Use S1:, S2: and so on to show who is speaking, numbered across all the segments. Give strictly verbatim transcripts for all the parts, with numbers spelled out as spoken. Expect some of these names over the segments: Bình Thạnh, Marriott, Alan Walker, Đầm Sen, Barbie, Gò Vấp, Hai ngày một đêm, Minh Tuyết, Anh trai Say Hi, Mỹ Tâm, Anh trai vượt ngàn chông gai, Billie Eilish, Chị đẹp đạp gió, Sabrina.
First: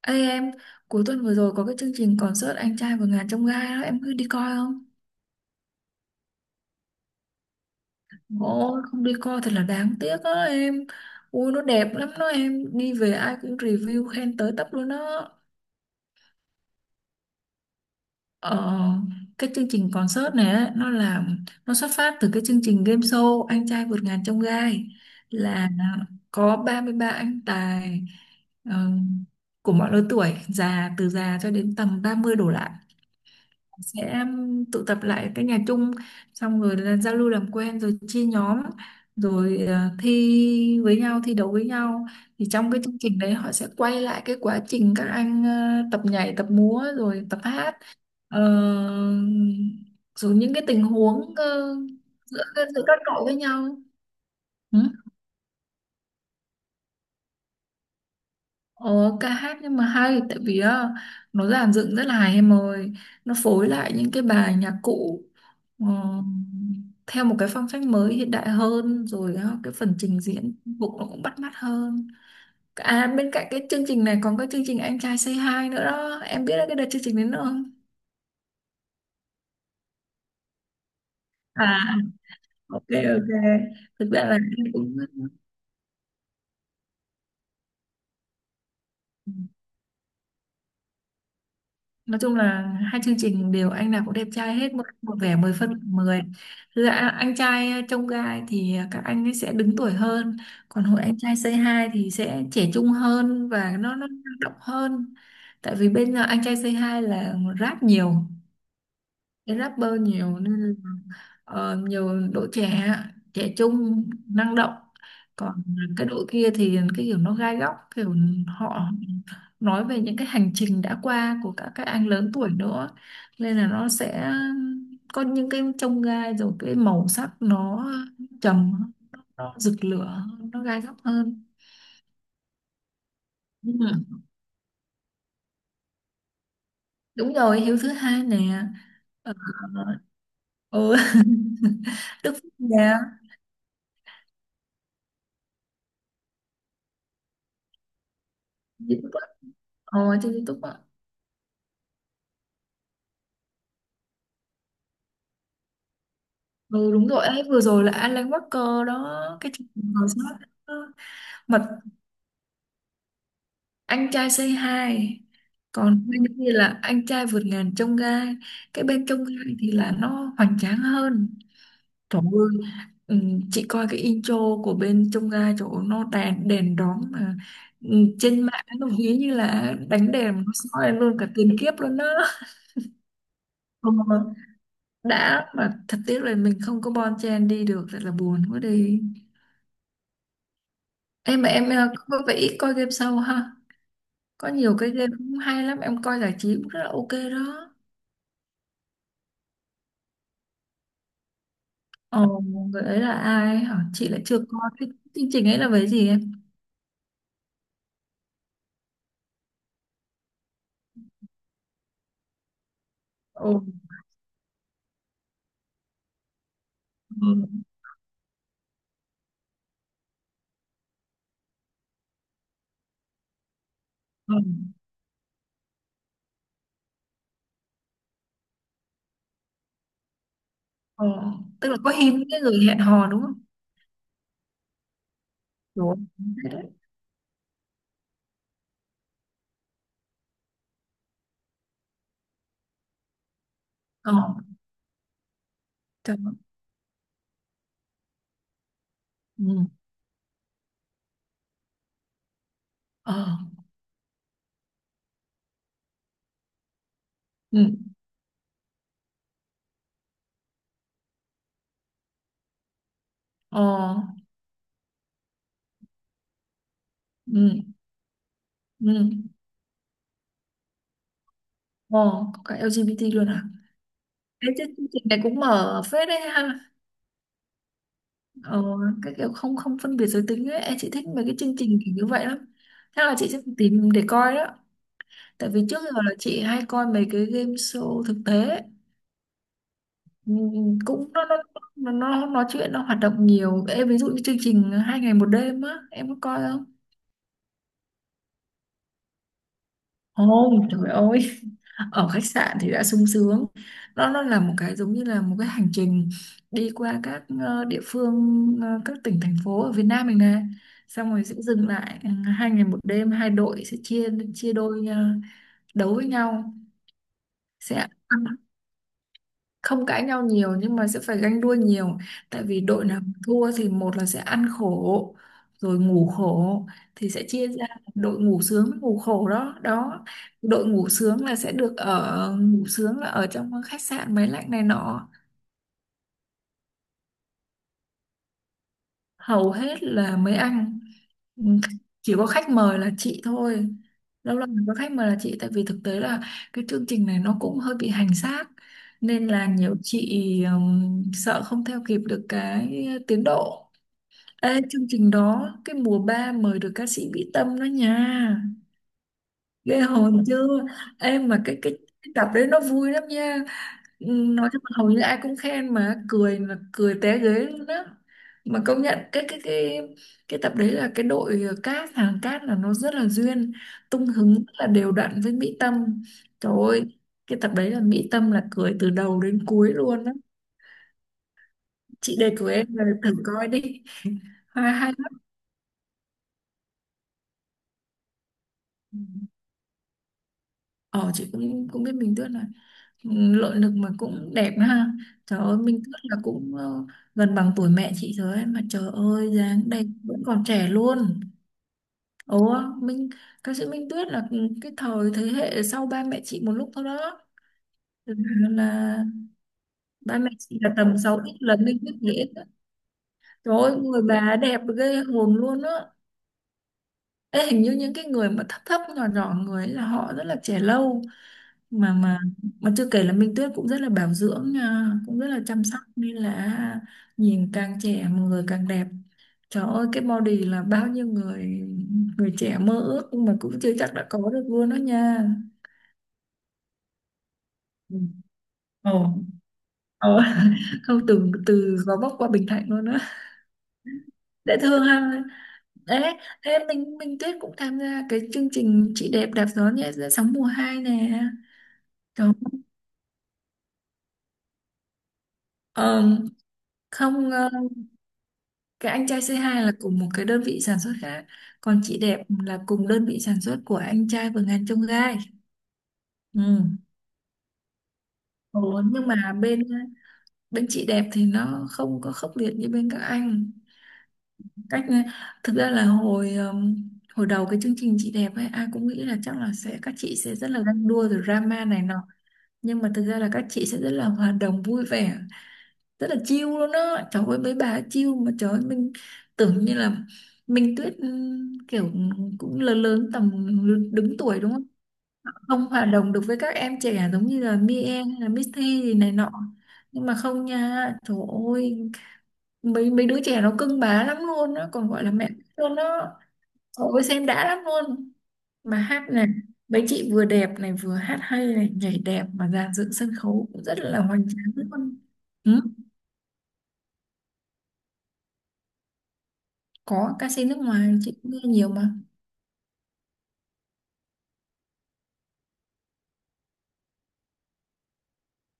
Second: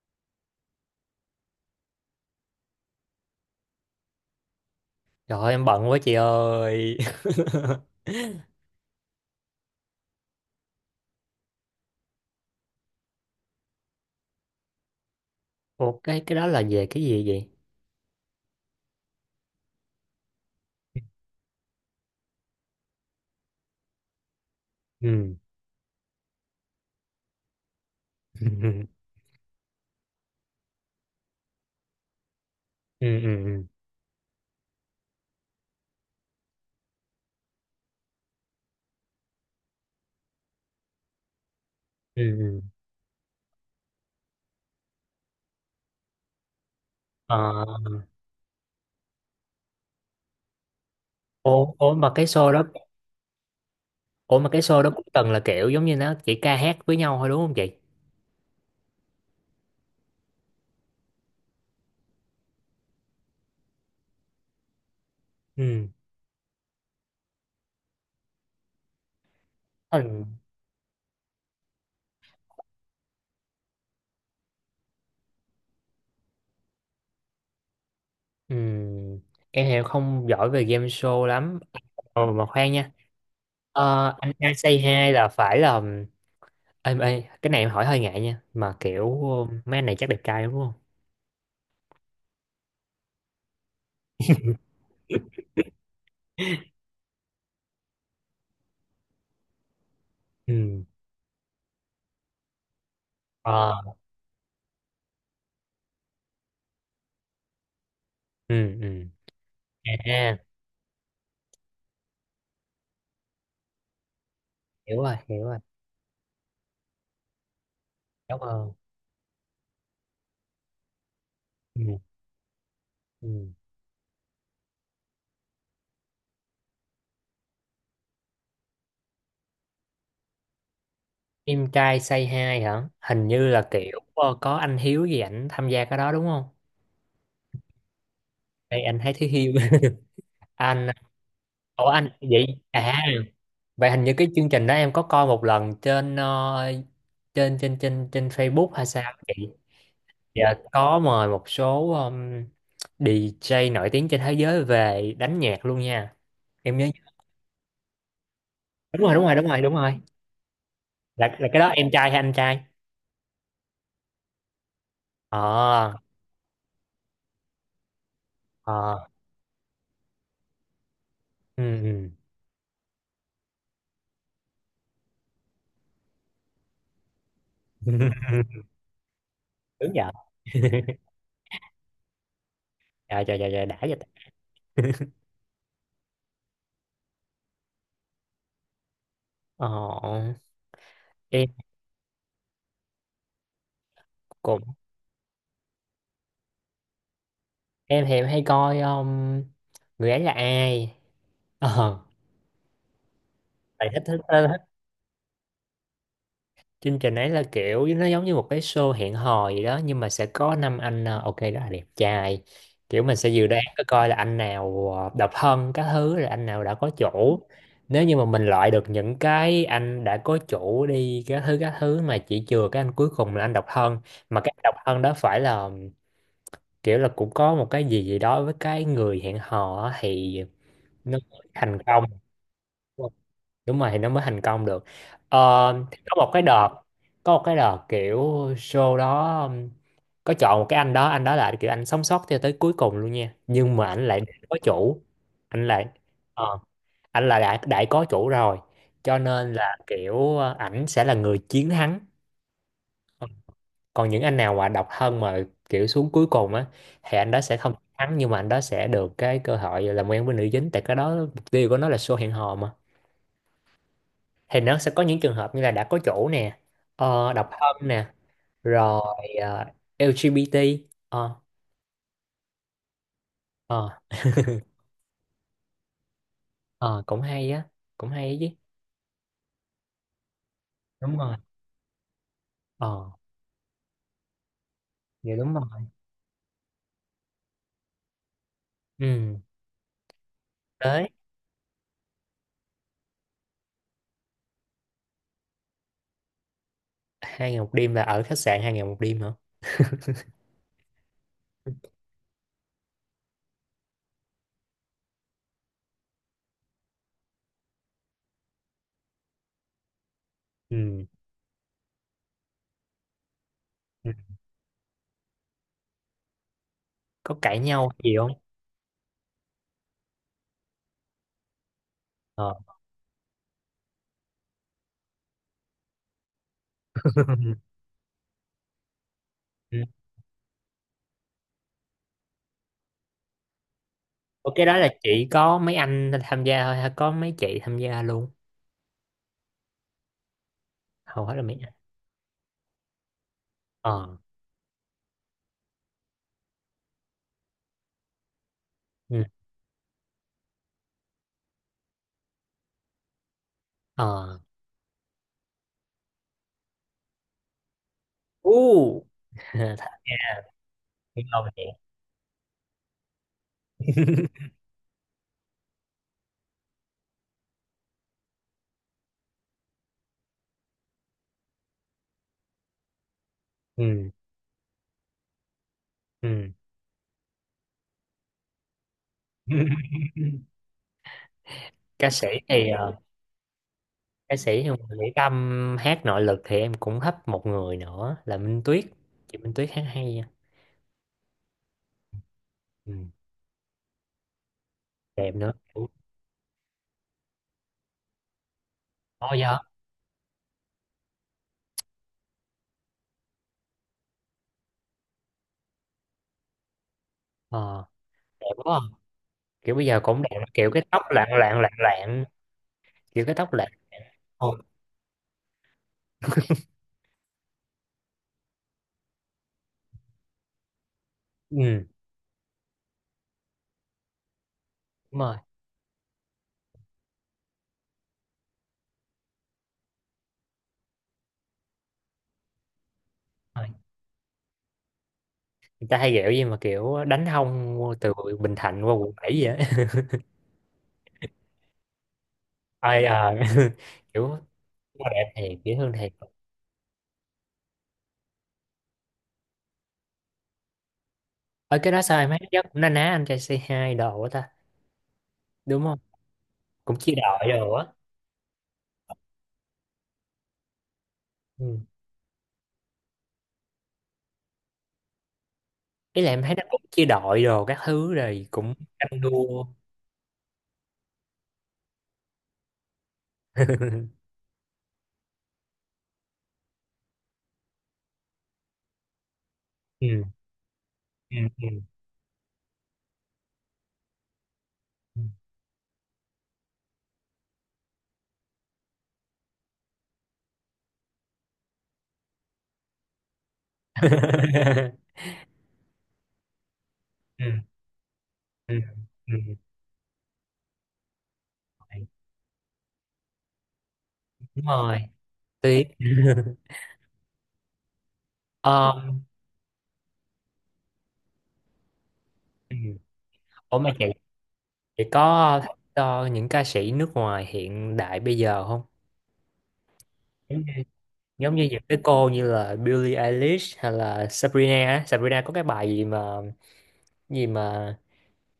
S1: Ê em, cuối tuần vừa rồi có cái chương trình concert Anh trai vượt ngàn chông gai đó, em cứ đi coi không?
S2: Trời ơi, em bận quá chị ơi.
S1: Ôi, không đi coi thật là đáng tiếc đó em. Ui, nó đẹp lắm đó em, đi về ai cũng review khen tới tấp luôn đó.
S2: Ủa cái cái đó là về cái gì vậy?
S1: Ờ, cái chương trình concert này á, nó là nó xuất phát từ cái chương trình game show Anh trai vượt ngàn chông gai,
S2: Ừ.
S1: là có ba mươi ba anh tài ờ, của mọi lứa tuổi, già từ già cho đến tầm ba mươi đổ lại,
S2: Ừ ừ ừ.
S1: sẽ um, tụ tập lại cái nhà chung, xong rồi là giao lưu làm quen rồi chia nhóm, rồi ờ, thi với nhau, thi đấu với nhau.
S2: ừ,
S1: Thì
S2: ừ.
S1: trong cái chương trình đấy họ sẽ quay lại cái quá trình các anh ờ, tập nhảy tập múa rồi tập hát.
S2: Ờ,
S1: Ờ, Rồi những cái tình huống
S2: ủa,
S1: ờ,
S2: ủa mà cái
S1: giữa
S2: show đó,
S1: giữa các đội với nhau.
S2: ủa mà cái
S1: Ừ.
S2: show đó cũng từng là kiểu giống như nó chỉ ca hát với nhau thôi đúng không chị?
S1: Ồ, ca hát nhưng mà hay, tại vì á, nó dàn dựng rất là hay em ơi, nó phối lại những cái bài nhạc cụ ờ,
S2: Ừ.
S1: theo một cái phong cách mới hiện đại hơn. Rồi á, cái phần trình
S2: Ừ.
S1: diễn phục nó cũng bắt mắt hơn. À bên cạnh cái chương trình này còn có chương trình Anh trai Say Hi nữa đó, em biết cái đợt chương trình đến không?
S2: Ừ. Em thì không giỏi về game show lắm.
S1: À,
S2: Ờ, mà khoan
S1: ok,
S2: nha.
S1: ok.
S2: Ờ,
S1: Thực ra
S2: anh
S1: là
S2: anh
S1: em
S2: say
S1: cũng,
S2: hi là phải là em ê, cái này em hỏi hơi ngại nha, mà kiểu ờ, mấy anh này chắc đẹp trai đúng không?
S1: nói chung là hai chương trình đều anh nào cũng đẹp trai hết, một, một vẻ mười phân mười. Dạ, anh trai ờ, trông gai thì ờ, các anh ấy sẽ đứng tuổi hơn,
S2: Ừ.
S1: còn hội anh trai Say Hi thì sẽ trẻ trung hơn
S2: Ờ.
S1: và nó nó năng động hơn. Tại vì bên ờ, anh trai Say Hi là rap nhiều,
S2: Ừ ừ.
S1: cái rapper
S2: À,
S1: nhiều nên Ờ, nhiều đội trẻ, trẻ trung năng động.
S2: hiểu rồi hiểu rồi
S1: Còn cái đội kia thì cái kiểu nó gai góc, kiểu
S2: cảm ơn.
S1: họ nói về những cái hành trình đã qua của các các
S2: Ừ.
S1: anh lớn tuổi nữa,
S2: Ừ.
S1: nên là nó sẽ có những cái chông gai rồi cái màu sắc nó trầm, nó rực lửa, nó gai góc hơn.
S2: Im trai say hi hả, hình như là
S1: Ừ.
S2: kiểu ờ, có anh Hiếu gì ảnh tham gia cái đó đúng không?
S1: Đúng rồi, Hiếu thứ hai nè.
S2: Đây anh thấy Thiếu
S1: ờ,
S2: Hiếu. Anh,
S1: ừ.
S2: ủa anh
S1: Đức
S2: vậy
S1: Phúc nè.
S2: à? Vậy hình như cái chương trình đó em có coi một lần trên ờ, trên trên trên trên Facebook hay sao
S1: YouTube á.
S2: chị?
S1: Ờ, trên
S2: Dạ
S1: YouTube á.
S2: có mời một số um, đi giây nổi tiếng trên thế giới về đánh nhạc luôn nha, em nhớ.
S1: Ừ đúng rồi ấy, vừa rồi là Alan Walker đó
S2: đúng rồi đúng rồi đúng
S1: cái
S2: rồi
S1: chương
S2: đúng
S1: trình
S2: rồi
S1: ngồi sót.
S2: là là cái
S1: Mật
S2: đó em trai hay anh trai?
S1: anh trai Say Hi,
S2: Ờ.
S1: còn bên kia là anh trai vượt ngàn chông gai. Cái
S2: Ờ.
S1: bên chông gai thì là nó hoành tráng hơn.
S2: ừ ừ.
S1: Trời ơi, ừ, chị coi cái intro của bên chông gai chỗ nó đèn đèn đóm mà, ừ, trên mạng nó ví như là
S2: Đúng giờ.
S1: đánh đèn mà nó soi lên luôn cả tiền kiếp luôn đó.
S2: trời trời trời trời đã
S1: Ừ,
S2: vậy ta.
S1: đã mà thật tiếc là mình không có bon chen đi được, thật là buồn quá đi.
S2: Ờ,
S1: Em mà
S2: em
S1: em ờ, có vẻ ít coi game show ha. Có
S2: cũng.
S1: nhiều cái game cũng hay lắm, em coi giải trí cũng rất là ok đó.
S2: Em thì em hay coi, um, người ấy là ai. ờ
S1: Ồ, người ấy là ai hả?
S2: Tại thích
S1: Chị
S2: thích,
S1: lại chưa
S2: thích thích
S1: coi cái chương trình ấy. Là về gì em?
S2: chương trình ấy là kiểu nó giống như một cái show hẹn hò gì đó, nhưng mà sẽ có năm anh ờ, ok rất là đẹp trai. Kiểu mình sẽ dự
S1: Ồ,
S2: đoán coi coi là anh nào ờ, độc thân các thứ, rồi anh nào đã có chủ.
S1: ừ,
S2: Nếu như mà mình loại được những cái anh đã có chủ đi các thứ các thứ, mà chỉ chừa cái anh cuối cùng là anh độc thân,
S1: ừ,
S2: mà cái độc thân đó phải là kiểu là cũng có một cái gì gì đó với cái người hẹn hò á, thì
S1: ừ.
S2: nó mới
S1: Tức là
S2: thành
S1: có
S2: công đúng
S1: hình cái người hẹn hò
S2: không?
S1: đúng không?
S2: Đúng rồi, thì nó mới thành công được. Ờ, thì
S1: Đúng.
S2: có một cái
S1: Thế đấy.
S2: đợt, có một cái đợt kiểu show đó um, có chọn một cái anh đó, anh đó là kiểu anh sống sót cho tới cuối cùng luôn nha, nhưng mà anh
S1: Ờ,
S2: lại có chủ. Anh lại
S1: trời ơi.
S2: ờ, anh là đã đã có chủ rồi, cho
S1: Ừ,
S2: nên là kiểu ờ, ảnh sẽ là người chiến thắng.
S1: ờ,
S2: Còn những anh nào mà độc thân mà kiểu xuống cuối cùng á, thì anh đó sẽ
S1: ừ,
S2: không thắng, nhưng mà anh đó sẽ được cái cơ hội làm quen với nữ chính, tại cái đó mục tiêu của nó là show hẹn hò mà.
S1: ờ,
S2: Thì nó sẽ có những trường hợp như là đã có chủ nè, ờ, độc
S1: ừ,
S2: thân nè,
S1: ừ,
S2: rồi ờ, e lờ gi bê tê. Ờ.
S1: ờ, Có cả en giê bê tê luôn à?
S2: Ờ.
S1: Thế chứ chương trình này cũng mở phết đấy ha.
S2: Ờ, cũng hay á, cũng hay chứ.
S1: Ờ, cái kiểu không không phân biệt giới tính ấy, em, chị thích
S2: Đúng
S1: mấy cái
S2: rồi.
S1: chương trình kiểu như vậy lắm. Chắc
S2: Ờ,
S1: là chị sẽ tìm để coi đó.
S2: dạ
S1: Tại
S2: đúng
S1: vì
S2: rồi.
S1: trước giờ là chị hay coi mấy cái game show thực tế ấy.
S2: Ừ,
S1: Ừm,
S2: đấy.
S1: cũng nó nó nó nó nói chuyện, nó hoạt động nhiều em, ví dụ như chương trình hai ngày một đêm á, em có coi?
S2: Hai ngày một đêm là ở khách sạn hai ngày một đêm hả?
S1: Ôi trời ơi, ở khách sạn thì đã sung sướng, nó nó là một cái giống như là một cái hành trình đi qua các ờ, địa phương, ờ, các tỉnh thành phố ở Việt Nam mình nè.
S2: ừ,
S1: Xong rồi sẽ dừng lại ờ, hai ngày một đêm, hai đội sẽ chia
S2: ừ.
S1: chia đôi, ờ, đấu với nhau.
S2: Có cãi
S1: Sẽ
S2: nhau gì
S1: ăn,
S2: không?
S1: không cãi nhau nhiều nhưng mà sẽ phải ganh đua nhiều, tại
S2: Ờ.
S1: vì đội Ừ. nào thua thì một là sẽ ăn khổ rồi ngủ khổ, thì sẽ chia ra đội ngủ sướng với ngủ khổ đó đó. Đội ngủ sướng là sẽ được ở, ngủ sướng là ở trong khách sạn máy lạnh
S2: Ủa,
S1: này
S2: cái đó là
S1: nọ.
S2: chỉ có mấy anh tham gia thôi hay có mấy chị tham gia luôn?
S1: Hầu hết là mấy anh,
S2: Hầu hết là
S1: ừ,
S2: mấy anh.
S1: chỉ có khách mời là chị thôi.
S2: Ờ.
S1: Lâu lâu mới có khách mời là chị, tại vì thực tế là cái chương trình này nó cũng hơi bị hành xác,
S2: Ừ.
S1: nên là nhiều chị ừm, sợ không theo kịp được cái tiến độ.
S2: Ờ.
S1: Ê, chương trình đó cái mùa ba mời được ca sĩ Mỹ Tâm đó nha,
S2: Uh.
S1: ghê hồn chưa.
S2: Thật
S1: Em
S2: lâu
S1: mà cái
S2: vậy.
S1: cái cái tập đấy nó vui lắm nha. Ừ, nói chung là hầu như ai cũng khen, mà cười là cười té ghế luôn á. Mà công nhận cái cái cái cái tập đấy là cái đội cát, hàng cát là nó rất là duyên, tung
S2: Ừ.
S1: hứng rất là đều đặn với Mỹ Tâm.
S2: Ừ.
S1: Trời ơi, cái tập đấy là Mỹ Tâm là cười từ đầu đến cuối luôn á.
S2: Ca
S1: Chị
S2: sĩ
S1: đề cử em
S2: thì
S1: là
S2: ờ,
S1: thử coi đi,
S2: ca sĩ thì
S1: hay
S2: ngoài
S1: hay
S2: Mỹ
S1: lắm.
S2: Tâm hát nội lực thì em cũng hấp một người nữa là Minh Tuyết.
S1: Ừ.
S2: Chị Minh Tuyết hát hay nha.
S1: Ờ chị cũng cũng biết Minh Tuyết này,
S2: Ừ.
S1: nội lực mà cũng đẹp đó ha.
S2: Đẹp
S1: Trời
S2: nữa.
S1: ơi Minh Tuyết là cũng ờ, gần bằng tuổi mẹ chị rồi ấy. Mà trời
S2: Ồ
S1: ơi
S2: dạ.
S1: dáng đẹp vẫn còn trẻ luôn. Ủa, Minh, ca sĩ Minh Tuyết là cái thời thế hệ sau ba mẹ chị một lúc thôi đó.
S2: Ờ.
S1: Là,
S2: Đẹp quá à.
S1: là
S2: Kiểu bây giờ
S1: ba
S2: cũng
S1: mẹ
S2: đẹp,
S1: chị
S2: kiểu
S1: là
S2: cái
S1: tầm
S2: tóc
S1: sáu
S2: lạng
S1: ít
S2: lạng
S1: lần
S2: lạng
S1: Minh Tuyết
S2: lạng
S1: dễ.
S2: kiểu cái tóc
S1: Trời
S2: lạng.
S1: ơi, người bà
S2: Ồ.
S1: đẹp ghê hồn luôn á. Ê, hình như những cái người mà thấp thấp nhỏ nhỏ người ấy là họ rất là trẻ lâu.
S2: Ừ.
S1: Mà mà mà chưa kể là Minh Tuyết cũng rất là bảo dưỡng nha, cũng
S2: Đúng
S1: rất
S2: rồi.
S1: là chăm sóc, nên là nhìn càng trẻ mà người càng đẹp. Trời ơi cái body là bao nhiêu người, người trẻ mơ ước nhưng mà cũng
S2: Ờ.
S1: chưa chắc đã có được luôn đó nha.
S2: Người ta hay ghẹo gì mà kiểu đánh hông
S1: Ừ.
S2: từ Bình Thạnh qua quận
S1: Ồ,
S2: bảy vậy á.
S1: ờ. Không, từ từ Gò Vấp qua Bình Thạnh luôn á.
S2: Ai à, kiểu
S1: Dễ thương
S2: nó
S1: ha.
S2: đẹp thiệt, dễ thương thiệt.
S1: Đấy, thế mình mình Tuyết cũng tham gia cái chương trình chị đẹp đạp gió nhé sóng mùa hai nè.
S2: Ở cái đó sao
S1: Đó.
S2: em thấy nó cũng na ná anh trai c hai đồ á ta, đúng không,
S1: Ờ,
S2: cũng chia
S1: không ờ,
S2: đội đồ á.
S1: Cái anh trai c hai là cùng một cái đơn vị sản xuất khác,
S2: Ừ.
S1: còn chị đẹp là cùng đơn vị sản xuất của anh trai Vườn Ngàn Chông Gai.
S2: Ý là em
S1: Ừ.
S2: thấy nó cũng chia đội đồ các thứ rồi cũng
S1: Ồ, nhưng
S2: tranh
S1: mà bên
S2: đua.
S1: bên chị đẹp thì nó không có khốc liệt như bên các anh. Cách, thực ra là hồi ừm, hồi đầu cái chương trình chị đẹp ấy ai cũng nghĩ là chắc là sẽ các chị
S2: Ừ.
S1: sẽ rất là ganh đua rồi
S2: Ừ.
S1: drama
S2: Ừ.
S1: này nọ, nhưng mà thực ra là các chị sẽ rất là hòa đồng vui vẻ,
S2: Ừ.
S1: rất là chill luôn á. Trời ơi mấy bà ấy chill mà, trời ơi mình tưởng như là Minh Tuyết ừm, kiểu cũng lớn lớn tầm đứng tuổi đúng không, không hòa đồng được với các em trẻ giống như
S2: Ừ.
S1: là Mia hay là misty
S2: Ừ.
S1: gì này nọ.
S2: Ừ.
S1: Nhưng mà không nha, trời ơi mấy mấy đứa trẻ nó cưng bá lắm luôn
S2: Đúng
S1: á, còn
S2: rồi.
S1: gọi là mẹ luôn
S2: Tuyệt.
S1: đó. Ôi xem đã lắm luôn. Mà hát
S2: um,
S1: này, mấy chị vừa đẹp này vừa hát hay này, nhảy đẹp mà dàn dựng sân khấu cũng
S2: Ủa
S1: rất
S2: mà
S1: là
S2: chị
S1: hoành tráng luôn.
S2: chị có
S1: Ừ?
S2: thích ờ, những ca sĩ nước ngoài hiện đại bây giờ không?
S1: Có, ca sĩ nước
S2: Giống như,
S1: ngoài chị cũng nghe
S2: giống như
S1: nhiều
S2: những
S1: mà.
S2: cái cô như là Billie Eilish hay là Sabrina á. Sabrina có cái bài gì mà, gì mà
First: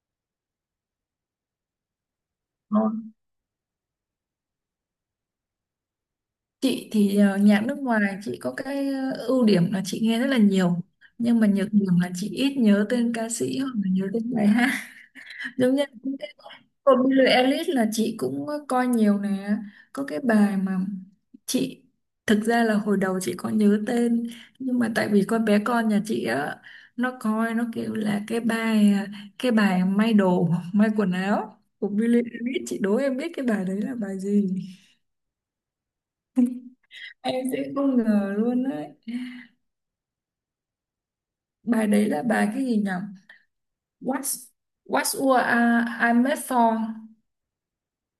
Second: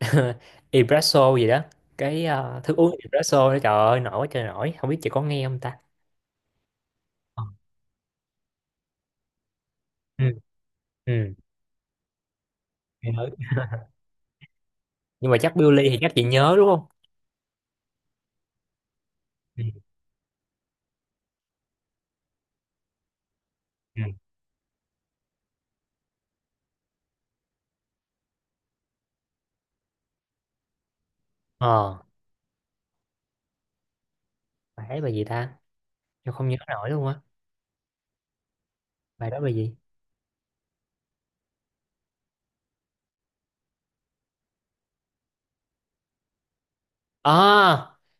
S2: espresso gì đó, cái ờ, thức
S1: Ờ.
S2: uống espresso đó, trời ơi nổi quá trời nổi, không biết chị có nghe không ta.
S1: Chị thì ờ,
S2: Ờ.
S1: nhạc nước ngoài chị có cái ờ, ưu điểm là chị nghe rất là
S2: ừ,
S1: nhiều.
S2: ừ.
S1: Nhưng mà nhược điểm là chị ít nhớ
S2: Nghe
S1: tên ca
S2: nói,
S1: sĩ hoặc là nhớ tên bài hát.
S2: nhưng mà chắc
S1: Giống như
S2: Billie thì chắc chị nhớ đúng không?
S1: của Billie Eilish là chị cũng coi nhiều nè,
S2: ừ,
S1: có cái bài mà chị, thực ra là hồi đầu chị có nhớ
S2: ừ.
S1: tên nhưng mà tại vì con bé con nhà chị á, nó coi nó kêu là cái bài cái bài may đồ, may quần áo của
S2: Ờ,
S1: Billie Eilish. Chị đố em biết cái bài đấy là bài gì.
S2: bài ấy bài gì ta, tôi không nhớ nổi luôn á,
S1: Em sẽ không ngờ luôn đấy.
S2: bài đó bài gì.
S1: Bài đấy là bài cái gì nhỉ. What's What's What I, I Made For.
S2: À,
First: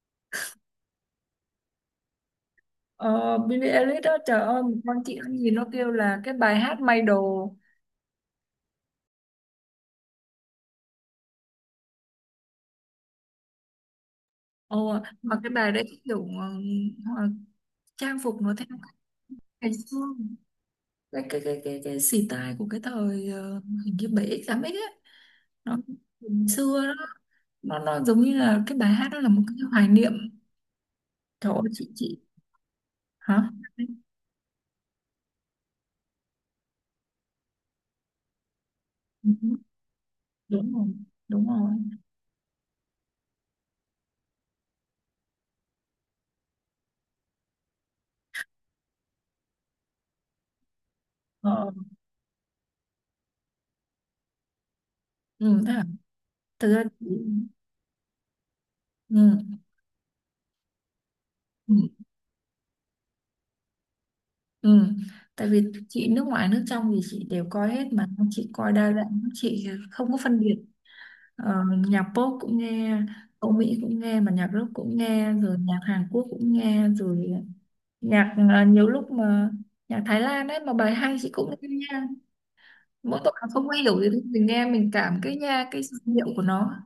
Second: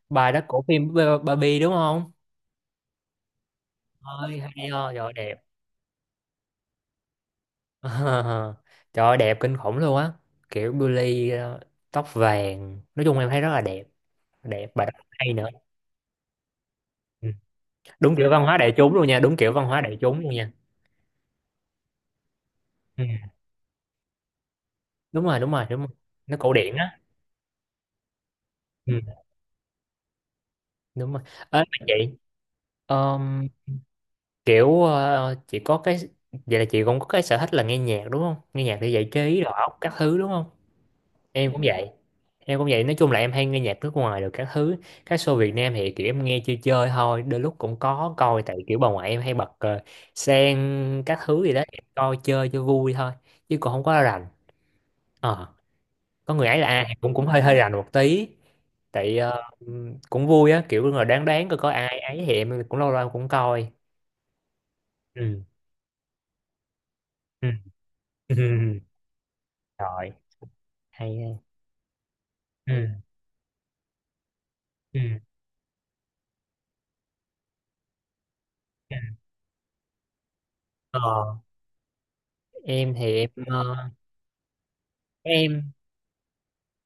S2: bài đó của phim Barbie đúng không?
S1: Ờ, Billie Eilish đó,
S2: Ơi
S1: trời ơi
S2: hay
S1: một
S2: ho,
S1: con
S2: rồi
S1: chị
S2: đẹp.
S1: ăn gì nó kêu là cái bài hát may đồ.
S2: Ờ, trời ơi, đẹp kinh khủng luôn á. Kiểu Billy ờ, tóc vàng. Nói chung em thấy rất là đẹp. Đẹp và rất
S1: ờ,
S2: là hay
S1: mà
S2: nữa.
S1: cái bài đấy cái kiểu ờ, ờ,
S2: Ừ. Đúng
S1: trang
S2: kiểu
S1: phục
S2: văn
S1: nó
S2: hóa
S1: theo
S2: đại chúng
S1: cách
S2: luôn nha. Đúng kiểu văn
S1: ngày
S2: hóa
S1: xưa,
S2: đại chúng luôn nha.
S1: cái cái cái cái cái style của cái
S2: Ừ.
S1: thời ờ, hình như bảy x tám x ấy,
S2: Đúng rồi, đúng rồi,
S1: nó
S2: đúng rồi. Nó
S1: ngày
S2: cổ điển
S1: xưa đó.
S2: á.
S1: Nó nó giống như là cái bài
S2: Ừ.
S1: hát đó là một cái hoài niệm.
S2: Đúng rồi.
S1: Trời
S2: Ê,
S1: ơi
S2: mà
S1: chị
S2: chị,
S1: chị. Hả?
S2: ờm, kiểu ờ, chị có cái... Vậy là chị cũng có cái sở thích là nghe nhạc đúng không? Nghe nhạc để giải
S1: Ừ,
S2: trí, rồi óc, các thứ đúng không?
S1: đúng rồi, đúng
S2: Em cũng
S1: rồi.
S2: vậy. Em cũng vậy, nói chung là em hay nghe nhạc nước ngoài rồi các thứ. Các show Việt Nam thì kiểu em nghe chơi chơi thôi, đôi lúc cũng có coi tại kiểu bà ngoại em hay bật ờ, sen các thứ gì đó,
S1: ờ,
S2: em coi chơi cho vui thôi, chứ còn không có rành. Ờ,
S1: ừ, thế à?
S2: có người ấy là
S1: Thực ra
S2: ai
S1: chị,
S2: cũng cũng hơi hơi rành một tí. Tại ờ,
S1: ừ.
S2: cũng vui á, kiểu là đáng đáng coi có ai
S1: Ừ.
S2: ấy thì em cũng lâu lâu em cũng coi.
S1: Ừ.
S2: Ừ.
S1: Tại vì chị nước ngoài nước trong thì chị đều
S2: Ừ.
S1: coi hết, mà chị coi
S2: Ừ.
S1: đa dạng, chị
S2: Rồi,
S1: không có phân biệt.
S2: hay ha.
S1: ờ, Nhạc pop cũng nghe,
S2: Ừ.
S1: Âu Mỹ cũng nghe, mà nhạc rock cũng
S2: Ừ.
S1: nghe, rồi nhạc Hàn Quốc cũng nghe rồi. Nhạc ờ, nhiều
S2: Ừ.
S1: lúc mà nhạc Thái Lan ấy mà bài
S2: Ờ,
S1: hay chị cũng nghe nha.
S2: em thì
S1: Mỗi
S2: em
S1: tội là không có
S2: ờ,
S1: hiểu gì thì mình nghe mình cảm cái nha,
S2: em
S1: cái giai điệu của nó.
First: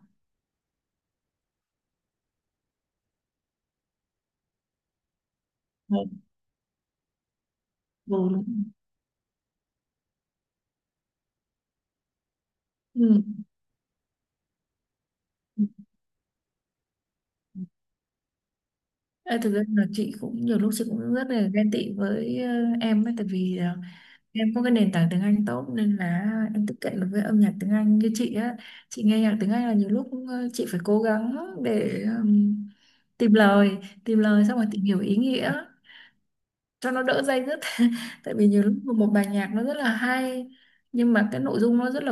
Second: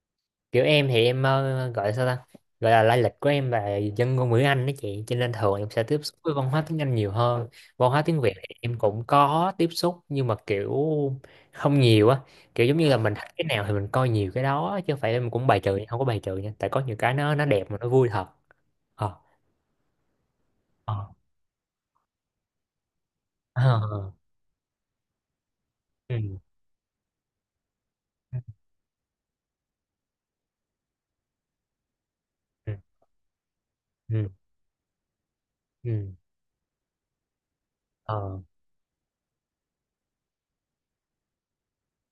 S2: kiểu em thì em ờ, gọi là sao ta, gọi là lai lịch của em là dân ngôn ngữ Anh đó chị, cho nên thường em sẽ
S1: Ờ,
S2: tiếp xúc với văn hóa tiếng Anh nhiều hơn. Văn hóa tiếng
S1: ừ,
S2: Việt thì
S1: đúng,
S2: em cũng có tiếp xúc nhưng mà kiểu không nhiều á, kiểu giống như là mình thích
S1: ừ.
S2: cái nào thì mình coi nhiều cái đó, chứ không phải em cũng bài trừ, không có bài trừ nha, tại có nhiều cái nó nó đẹp mà nó vui thật. Ờ.
S1: Ê, thực ra là chị cũng nhiều lúc chị
S2: Ờ.
S1: cũng rất là ghen tị với ờ, em ấy, tại vì ờ,
S2: Ờ.
S1: em có cái nền tảng tiếng Anh tốt nên là
S2: Ừ.
S1: em tiếp cận được với âm nhạc tiếng Anh như chị á. Chị nghe nhạc tiếng Anh là nhiều lúc ờ, chị phải cố gắng để ừm,
S2: Ừ.
S1: tìm lời tìm
S2: Ừ.
S1: lời xong rồi tìm hiểu ý nghĩa
S2: Ừ.
S1: cho nó đỡ day dứt. Tại
S2: Ờ.
S1: vì nhiều lúc một một bài nhạc nó rất là hay nhưng mà cái nội dung nó rất là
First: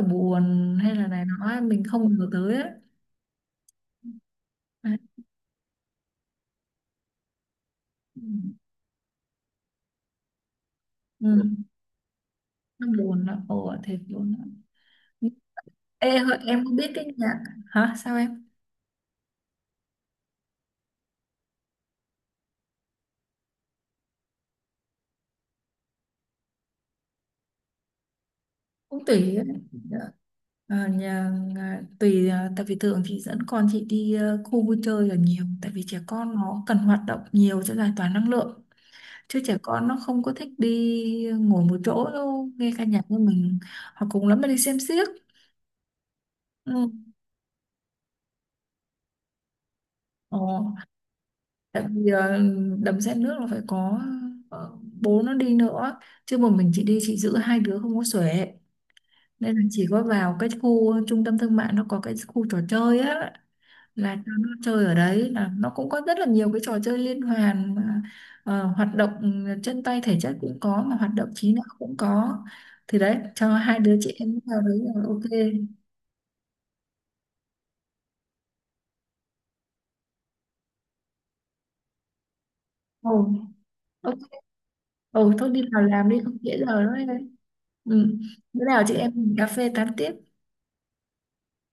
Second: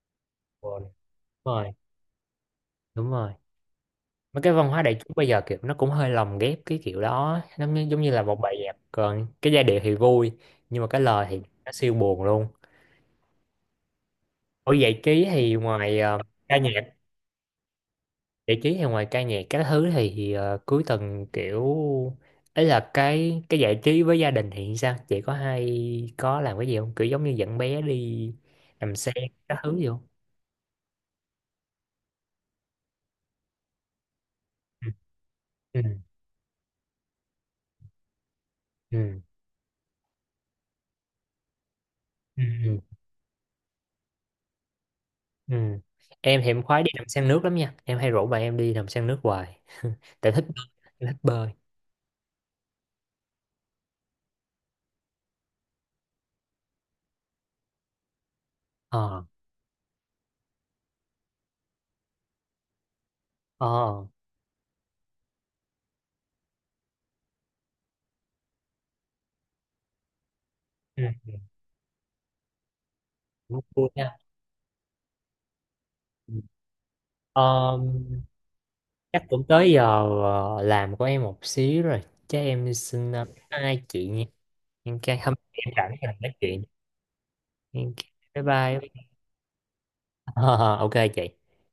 S2: đúng
S1: buồn,
S2: rồi
S1: hay là này nó ấy, mình không ngờ tới ấy.
S2: đúng rồi mấy cái văn hóa đại
S1: Đấy.
S2: chúng bây giờ kiểu nó cũng hơi lồng ghép cái kiểu đó, nó như, giống như
S1: Ừ.
S2: là một bài nhạc còn cái giai điệu thì vui, nhưng mà cái lời
S1: Ừ.
S2: thì
S1: Ừ.
S2: nó siêu buồn luôn.
S1: Nó buồn, nó ồ thiệt buồn.
S2: Ở giải trí thì ngoài ờ,
S1: Ê, Hội,
S2: ca
S1: em
S2: nhạc,
S1: không biết cái nhạc hả sao em.
S2: giải trí thì ngoài ca nhạc các thứ thì ờ, cuối tuần kiểu ấy là cái cái giải trí với gia đình thì sao, chị có hay có làm cái gì không, kiểu giống như dẫn bé đi làm
S1: Cũng
S2: xe
S1: tùy ấy.
S2: các thứ gì không?
S1: Ờ, nhà, nhà- tùy à, tại vì thường chị dẫn con chị đi ờ, khu vui
S2: Ừ.
S1: chơi là nhiều, tại
S2: Ừ.
S1: vì trẻ con nó cần hoạt động nhiều cho giải tỏa năng lượng,
S2: Ừ.
S1: chứ trẻ con nó không có thích đi ngồi một chỗ
S2: Ừ.
S1: đâu nghe
S2: Ừ.
S1: ca nhạc như mình, hoặc cùng lắm là đi xem xiếc.
S2: Ừ. Em thì em
S1: Ừ.
S2: khoái đi đầm sen nước lắm nha. Em hay rủ bạn em đi đầm sen nước hoài. Tại
S1: Ờ,
S2: thích bơi, em thích bơi.
S1: tại vì ờ, đầm sen nước là phải có ờ, bố nó đi nữa, chứ một mình chị đi chị giữ hai đứa không có xuể.
S2: Ờ.
S1: Nên là chỉ có vào cái khu trung tâm thương mại nó có cái khu trò chơi á,
S2: Ờ.
S1: là cho nó chơi ở đấy là nó cũng có rất là nhiều cái trò chơi liên hoàn mà, ờ, hoạt động, ừ, chân tay thể chất cũng có mà
S2: Ừ.
S1: hoạt động trí não cũng có. Thì đấy cho
S2: Cũng
S1: hai
S2: vui
S1: đứa chị
S2: nha.
S1: em vào đấy là ok.
S2: Ừ. Ờ, chắc cũng tới giờ ờ, làm của em một xíu rồi. Chắc em
S1: Ồ,
S2: xin ờ, bye hai chị
S1: ok.
S2: nha. Em cái
S1: Ồ
S2: hôm
S1: thôi
S2: nay
S1: đi
S2: em
S1: vào
S2: rảnh
S1: làm
S2: rồi
S1: đi
S2: nói
S1: không trễ
S2: chuyện.
S1: giờ nữa đấy.
S2: Em-
S1: Ừ.
S2: bye
S1: Bữa nào chị
S2: bye.
S1: em mình cà phê tán tiếp.
S2: Ờ, ờ, ok chị.